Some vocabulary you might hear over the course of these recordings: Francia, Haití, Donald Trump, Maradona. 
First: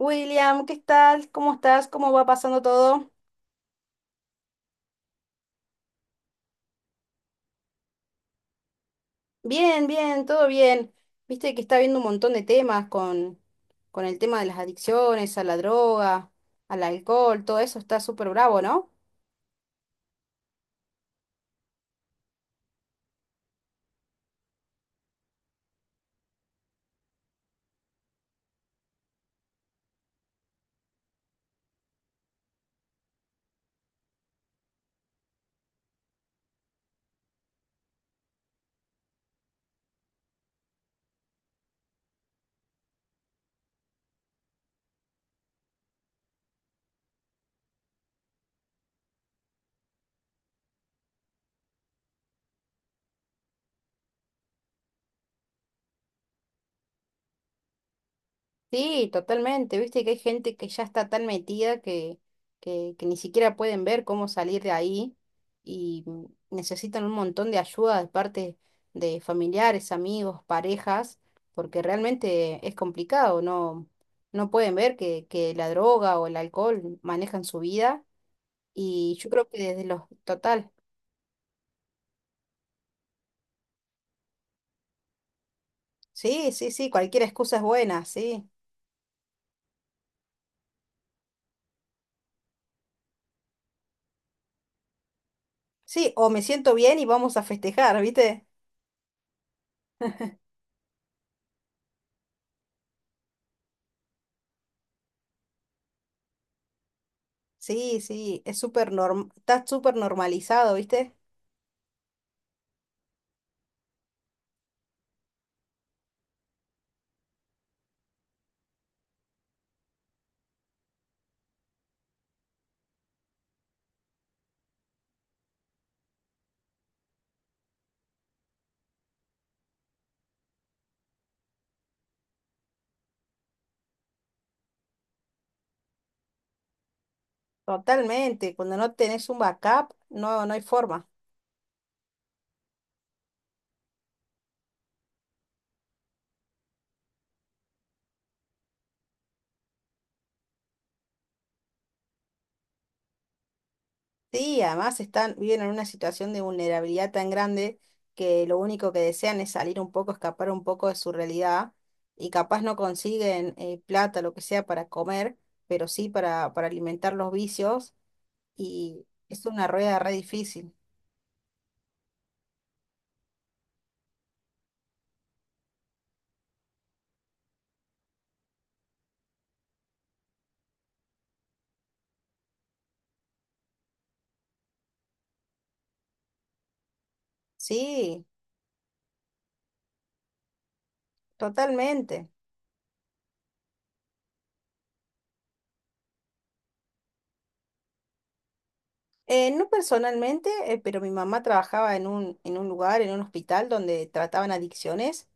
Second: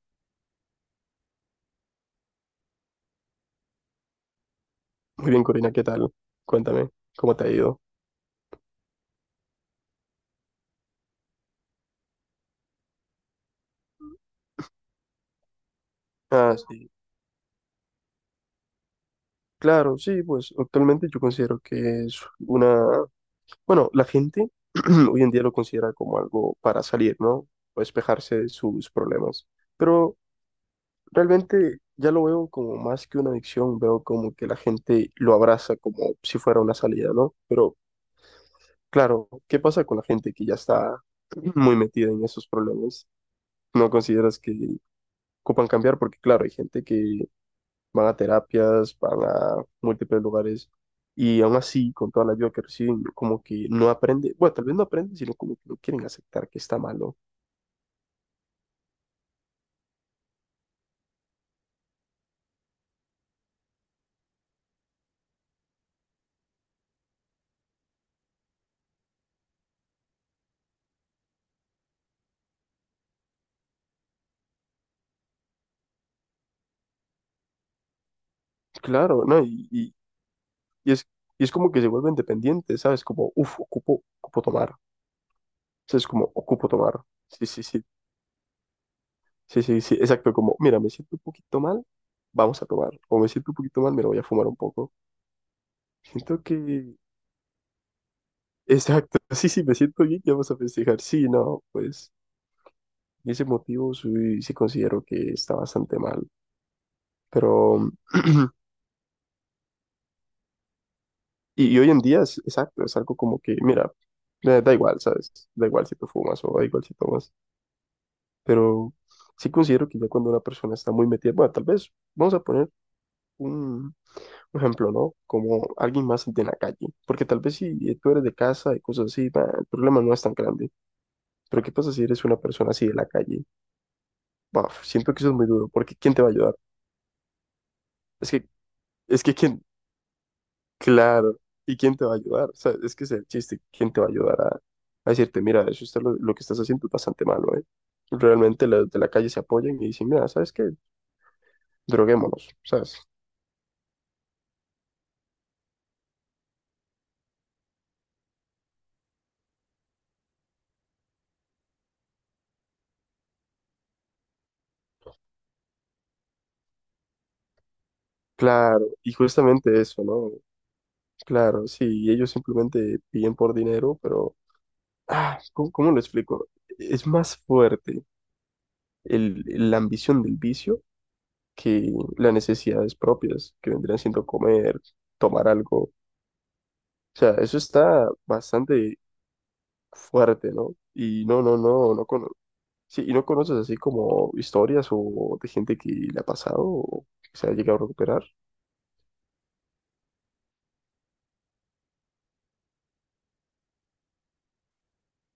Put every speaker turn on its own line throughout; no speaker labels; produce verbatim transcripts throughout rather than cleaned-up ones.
William, ¿qué tal? ¿Cómo estás? ¿Cómo va pasando todo?
Muy bien, Corina, ¿qué tal? Cuéntame, ¿cómo te ha ido?
Bien, bien, todo bien. Viste que está viendo un montón de temas con, con el tema de las adicciones, a la droga,
Ah,
al
sí,
alcohol, todo eso está súper bravo, ¿no?
claro, sí, pues actualmente yo considero que es una, bueno, la gente hoy en día lo considera como algo para salir, ¿no? O despejarse de sus problemas. Pero realmente ya lo veo como más que una adicción, veo como que la gente lo abraza como si fuera una salida, ¿no? Pero claro, ¿qué pasa con la gente que ya está muy metida en esos problemas? ¿No consideras que ocupan cambiar? Porque claro, hay gente que van a terapias, van a múltiples lugares y aún así, con toda la ayuda que reciben, como que no aprende, bueno, tal vez no aprenden, sino como que no quieren aceptar que está malo.
Sí, totalmente. Viste que hay gente que ya está tan metida que, que, que ni siquiera pueden ver cómo salir de ahí y mm, necesitan un montón de ayuda de parte de familiares, amigos, parejas, porque realmente es complicado, no, no pueden ver que, que la droga o el alcohol manejan su vida y
Claro,
yo
¿no?
creo que
Y,
desde
y,
los... Total.
y es, y es como que se vuelven dependientes, ¿sabes? Como, uff, ocupo, ocupo tomar. O sea, es como,
Sí,
ocupo
sí, sí,
tomar.
cualquier
Sí,
excusa es
sí, sí,
buena, sí.
sí, sí, sí, exacto, como, mira, me siento un poquito mal, vamos a tomar. O me siento un poquito mal, me lo voy a fumar un poco.
Sí, o me
Siento
siento
que...
bien y vamos a festejar, ¿viste?
Exacto, sí, sí, me siento bien, ya vamos a festejar. Sí, no, pues y ese motivo sí, sí considero que está bastante mal. Pero,
Sí, sí, es súper norm, está súper normalizado, ¿viste?
y, y hoy en día es exacto, es algo como que, mira, da da igual, ¿sabes? Da igual si tú fumas o da igual si tomas. Pero sí considero que ya cuando una persona está muy metida, bueno, tal vez, vamos a poner un, un ejemplo, ¿no? Como alguien más de la calle. Porque tal vez si tú eres de casa y cosas así, bah, el problema no es tan grande. Pero ¿qué pasa si eres una persona así de la calle? Bah, siento que eso es muy duro, porque ¿quién te va a ayudar? Es que,
Totalmente. Cuando no
es
tenés
que
un
¿quién?
backup, no, no hay forma.
Claro. ¿Y quién te va a ayudar? O sea, es que ese es el chiste. ¿Quién te va a ayudar a, a decirte, mira, eso está lo, lo que estás haciendo es bastante malo, ¿eh? Realmente los de la calle se apoyan y dicen, mira, ¿sabes qué? Droguémonos, ¿sabes?
Sí, además están, viven en una situación de vulnerabilidad tan grande que lo único que desean es salir un poco, escapar un poco de su realidad y capaz no consiguen eh, plata, lo que sea, para comer, pero sí para, para alimentar los vicios
Claro,
y
y
es una
justamente
rueda
eso,
re
¿no?
difícil.
Claro, sí, y ellos simplemente piden por dinero, pero, ah, ¿cómo, cómo lo explico? Es más fuerte el, la ambición del vicio que las necesidades propias, que vendrían siendo comer, tomar algo. O sea, eso está
Sí,
bastante fuerte, ¿no? Y no, no, no, no
totalmente.
cono- sí, y no conoces así como historias o de gente que le ha pasado o que se ha llegado a recuperar.
Eh, no personalmente, eh, pero mi mamá trabajaba en un, en un lugar, en un hospital donde trataban adicciones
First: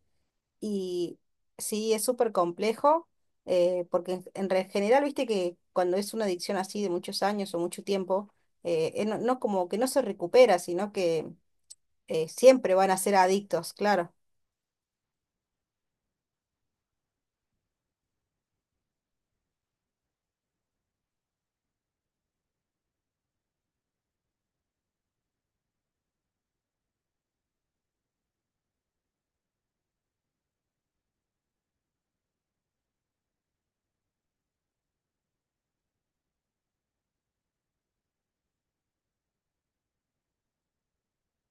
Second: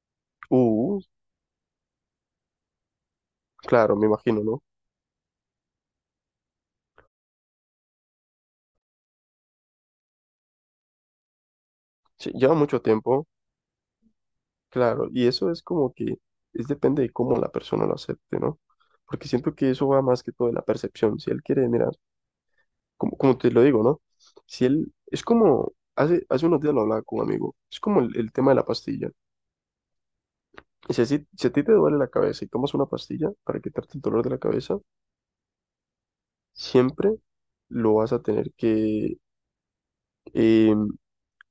Uh,
y sí, es súper complejo eh,
claro, me
porque en,
imagino,
en
¿no?
re- general, viste que cuando es una adicción así de muchos años o mucho tiempo, eh, eh, no, no como que no se recupera, sino que eh,
Sí, lleva
siempre
mucho
van a ser
tiempo,
adictos, claro.
claro, y eso es como que es depende de cómo la persona lo acepte, ¿no? Porque siento que eso va más que todo de la percepción. Si él quiere, mira, como, como te lo digo, ¿no? Si él, es como, hace, hace unos días lo hablaba con un amigo, es como el, el tema de la pastilla. Si, así- si a ti te duele la cabeza y tomas una pastilla para quitarte el dolor de la cabeza, siempre lo vas a tener que, eh,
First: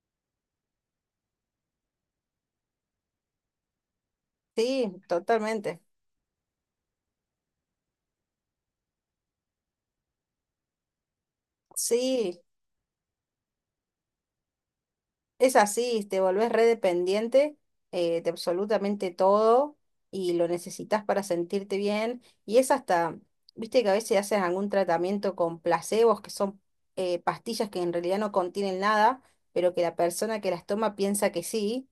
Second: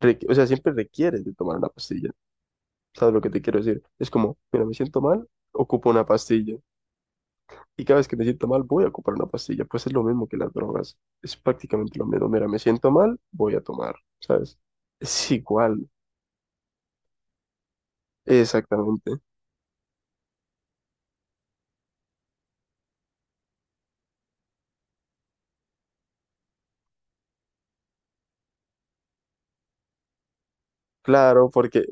requ- o sea, siempre requieres de tomar una pastilla. ¿Sabes lo que te quiero decir? Es como, mira, me
Sí,
siento mal,
totalmente.
ocupo una pastilla. Y cada vez que me siento mal, voy a ocupar una pastilla. Pues es lo mismo que las drogas. Es prácticamente lo mismo.
Sí.
Mira, me siento mal, voy a tomar, ¿sabes? Es
Es
igual,
así, te volvés redependiente eh, de absolutamente
exactamente.
todo y lo necesitas para sentirte bien. Y es hasta, viste que a veces haces algún tratamiento con placebos, que son eh, pastillas que en realidad no contienen nada, pero que la persona que las toma piensa que
Claro, porque,
sí.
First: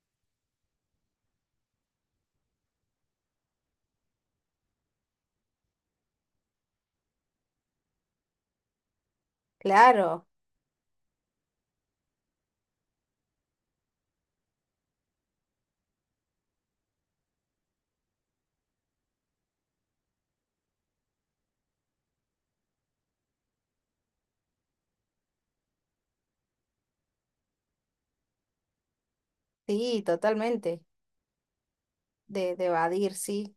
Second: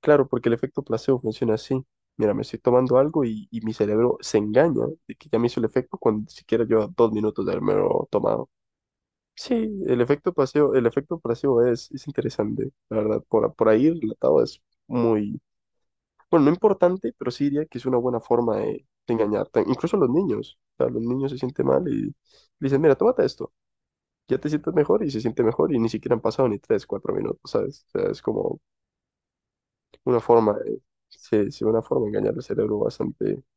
claro, porque el efecto placebo funciona así. Mira, me estoy tomando algo y, y mi cerebro se engaña de que ya me hizo el efecto cuando ni siquiera lleva dos minutos de haberme tomado. Sí, el
Claro,
efecto pasivo, el efecto pasivo es, es interesante, la verdad. Por, por ahí relatado es muy, bueno, no importante, pero sí diría que es una buena forma de, de engañar. Incluso a los niños, o sea, los niños se sienten mal y le dicen, mira, tómate esto, ya te sientes mejor y se siente mejor y ni siquiera han pasado ni tres, cuatro minutos, ¿sabes? O sea, es como
sí,
una forma,
totalmente.
de- sí, sí, una forma de engañar el
De, de
cerebro
evadir,
bastante.
sí.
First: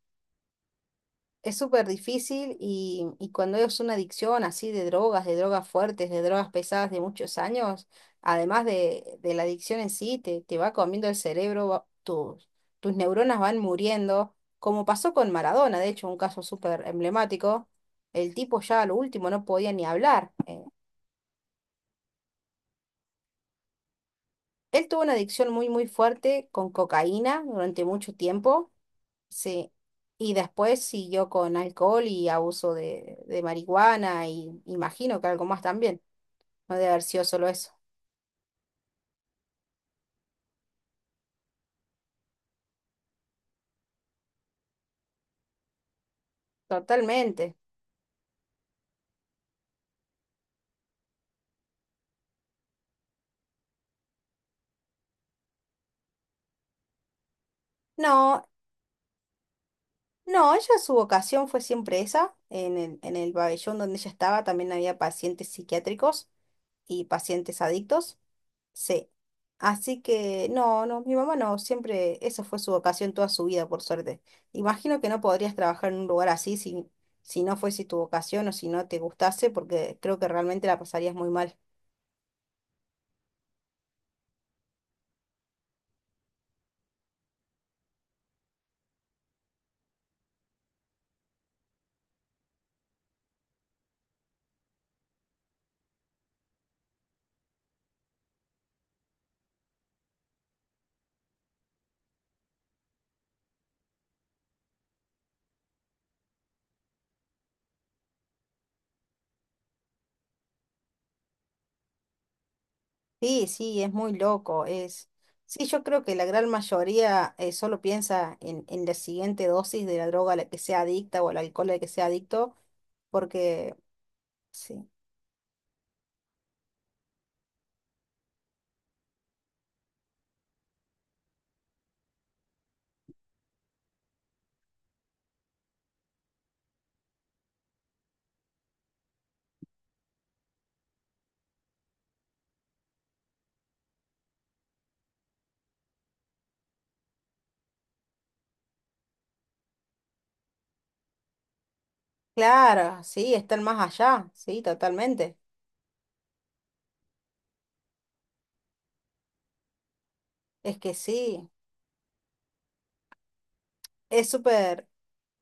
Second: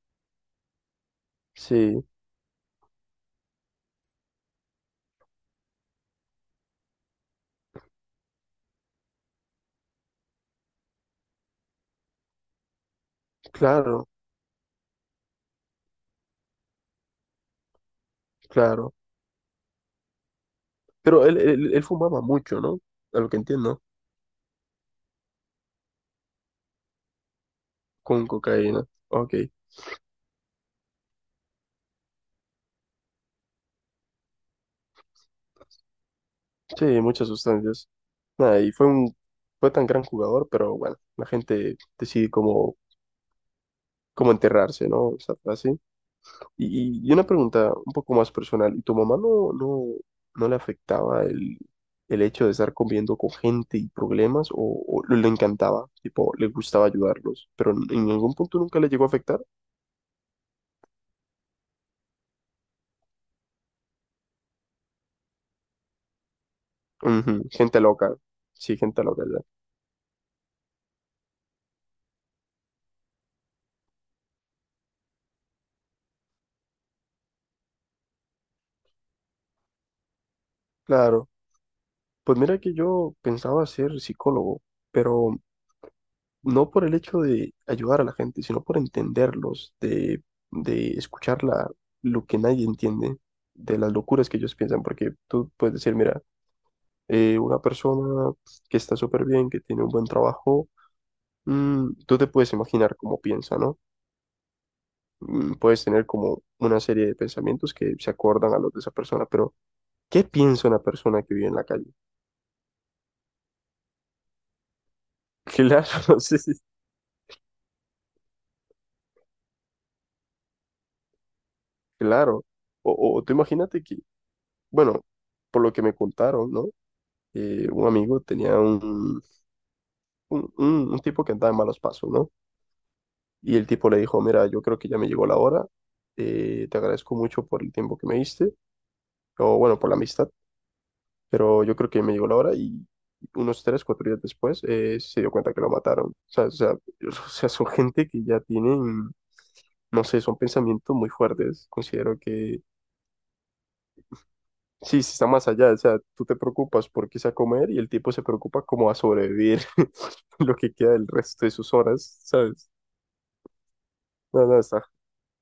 Es súper
Sí,
difícil y, y cuando es una adicción así de drogas, de drogas fuertes, de drogas pesadas de muchos años, además de, de la adicción en sí, te, te va comiendo el cerebro, va- tus, tus neuronas van
claro,
muriendo, como pasó con Maradona, de hecho, un caso súper emblemático. El tipo ya a
claro.
lo último no podía ni hablar. eh.
Pero él, él, él fumaba mucho, ¿no? A lo que entiendo,
Él tuvo una adicción muy, muy fuerte con cocaína durante mucho
con
tiempo.
cocaína. Ok.
Sí, y después siguió con alcohol y abuso de, de marihuana y imagino que algo más también. No
Sí,
debe haber sido
muchas
solo eso.
sustancias. Nada, y fue un, fue tan gran jugador, pero bueno, la gente decide cómo, cómo enterrarse, ¿no? Esa frase. Y, y una
Totalmente.
pregunta un poco más personal. ¿Y tu mamá no, no, no le afectaba el, el hecho de estar conviviendo con gente y problemas? ¿O, o le encantaba? Tipo, le gustaba ayudarlos, pero en ningún
No,
punto nunca le llegó a afectar.
no, ella su vocación fue siempre esa. En el, en el pabellón donde ella estaba también había pacientes psiquiátricos y
Ujú,
pacientes
gente loca.
adictos.
Sí, gente
Sí.
loca, ya.
Así que no, no, mi mamá no, siempre eso fue su vocación toda su vida, por suerte. Imagino que no podrías trabajar en un lugar así si, si no fuese tu vocación o si no te gustase, porque creo que realmente la pasarías
Claro.
muy mal.
Pues mira que yo pensaba ser psicólogo, pero no por el hecho de ayudar a la gente, sino por entenderlos, de, de escuchar la- lo que nadie entiende, de las locuras que ellos piensan, porque tú puedes decir, mira, eh, una persona que está súper bien, que tiene un buen trabajo, mm, tú te puedes imaginar cómo piensa, ¿no? Mm, puedes tener como una serie de pensamientos que se acordan a los de esa persona, pero ¿qué piensa una persona que vive en la calle?
Sí, sí, es muy loco, es... Sí, yo
Claro,
creo que la
sí,
gran
sí,
mayoría eh, solo piensa en, en la siguiente dosis de la droga a la que sea adicta o el alcohol al que sea
claro.
adicto,
O, o tú
porque
imagínate que,
sí.
bueno, por lo que me contaron, ¿no? eh, un amigo tenía un, un, un- un tipo que andaba en malos pasos, ¿no? Y el tipo le dijo, mira, yo creo que ya me llegó la hora, eh, te agradezco mucho por el tiempo que me diste, o bueno, por la amistad, pero yo creo que me llegó la hora y unos tres, cuatro días después eh, se dio cuenta que lo mataron. O sea, o sea, o sea, son gente que ya tienen, no sé, son pensamientos muy fuertes. Considero que
Claro, sí, están más allá, sí,
sí, sí está
totalmente.
más allá, o sea, tú te preocupas por qué sea comer y el tipo se preocupa como a sobrevivir lo que
Es
queda
que
del resto
sí,
de sus horas, ¿sabes?
es
No, no, está,
súper...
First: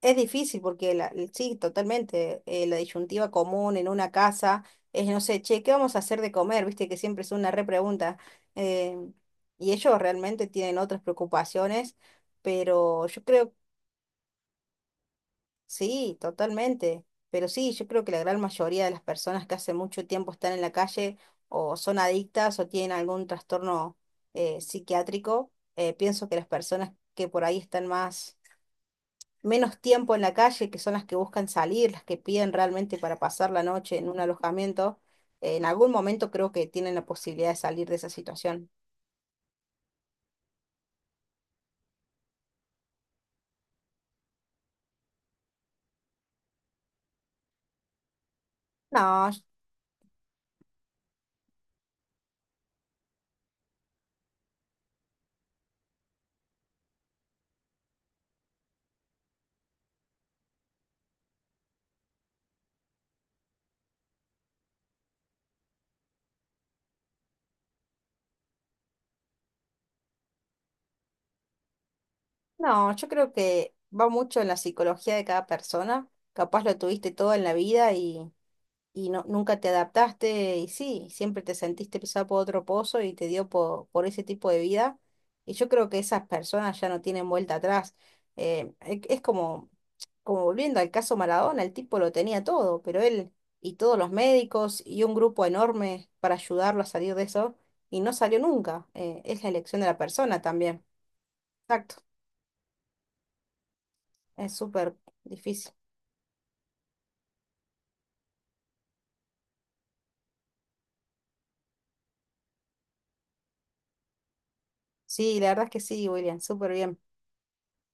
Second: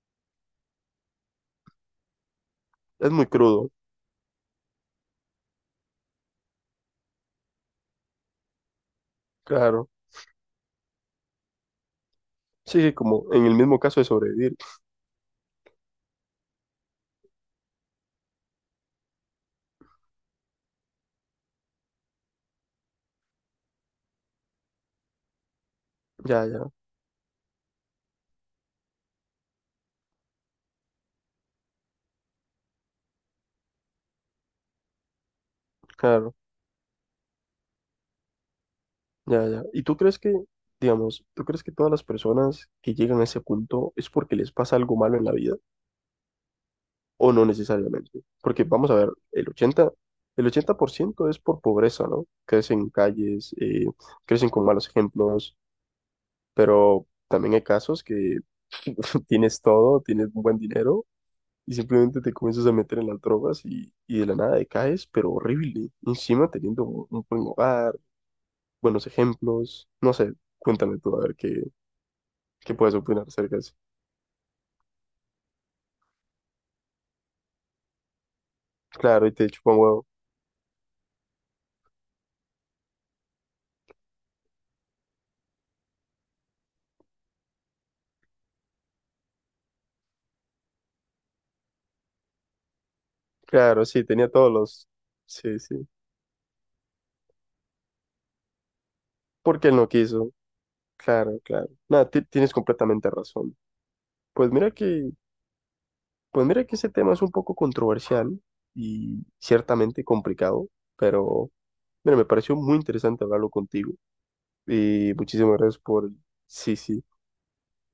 Es difícil porque la, sí, totalmente. Eh, la
es muy
disyuntiva
crudo,
común en una casa es, no sé, che, ¿qué vamos a hacer de comer? Viste que siempre es una repregunta. eh, y
claro.
ellos realmente tienen otras preocupaciones,
Sí, sí,
pero yo
como en
creo,
el mismo caso de sobrevivir.
sí, totalmente. Pero sí, yo creo que la gran mayoría de las personas que hace mucho tiempo están en la calle o son adictas o tienen algún trastorno eh, psiquiátrico, eh, pienso que
Ya,
las
ya,
personas que por ahí están más menos tiempo en la calle, que son las que buscan salir, las que piden realmente para pasar la noche en un alojamiento, en algún momento
claro,
creo que tienen la posibilidad de salir de esa situación.
ya, ya. ¿Y tú crees que, digamos, tú crees que todas las personas que llegan a ese punto es porque les pasa algo malo en la vida o no necesariamente? Porque vamos a ver,
No, yo-
el ochenta, el ochenta por ciento es por pobreza, ¿no? Crecen en calles, eh, crecen con malos ejemplos. Pero también hay casos que tienes todo, tienes un buen dinero y simplemente te comienzas a meter en las drogas y, y de la nada decaes, pero horrible. Encima teniendo un un buen hogar, buenos ejemplos, no sé, cuéntame tú a ver qué, qué
no,
puedes
yo
opinar
creo
acerca de
que
eso.
va mucho en la psicología de cada persona. Capaz lo tuviste todo en la vida y, y no,
Claro, y te
nunca te
chupa un huevo.
adaptaste y sí, siempre te sentiste pisado por otro pozo y te dio por, por ese tipo de vida. Y yo creo que esas personas ya no tienen vuelta atrás. Eh, e- es como como volviendo al caso Maradona, el tipo lo tenía todo, pero él y
Claro,
todos
sí,
los
tenía todos
médicos
los...
y un grupo
Sí, sí.
enorme para ayudarlo a salir de eso, y no salió nunca. Eh, es la
¿Por qué él
elección de
no
la
quiso?
persona también.
Claro, claro.
Exacto,
Nada, ti- tienes completamente razón. Pues
es
mira
súper
que,
difícil.
pues mira que ese tema es un poco controversial y ciertamente complicado, pero... Mira, me pareció muy interesante hablarlo contigo y
Sí, la
muchísimas
verdad es
gracias
que sí,
por,
William, súper
sí,
bien.
sí,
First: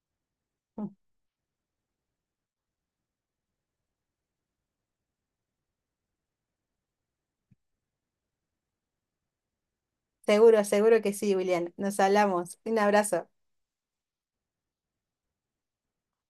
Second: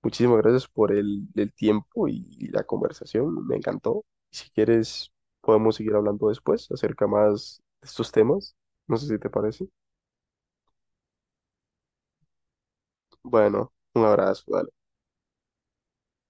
muchísimas gracias
Mm.
por el, el tiempo y la conversación, me encantó. Si quieres, podemos seguir hablando después acerca más de estos temas, no sé si te parece.
Seguro, seguro que sí, William. Nos hablamos. Un abrazo.
Bueno, un abrazo, dale.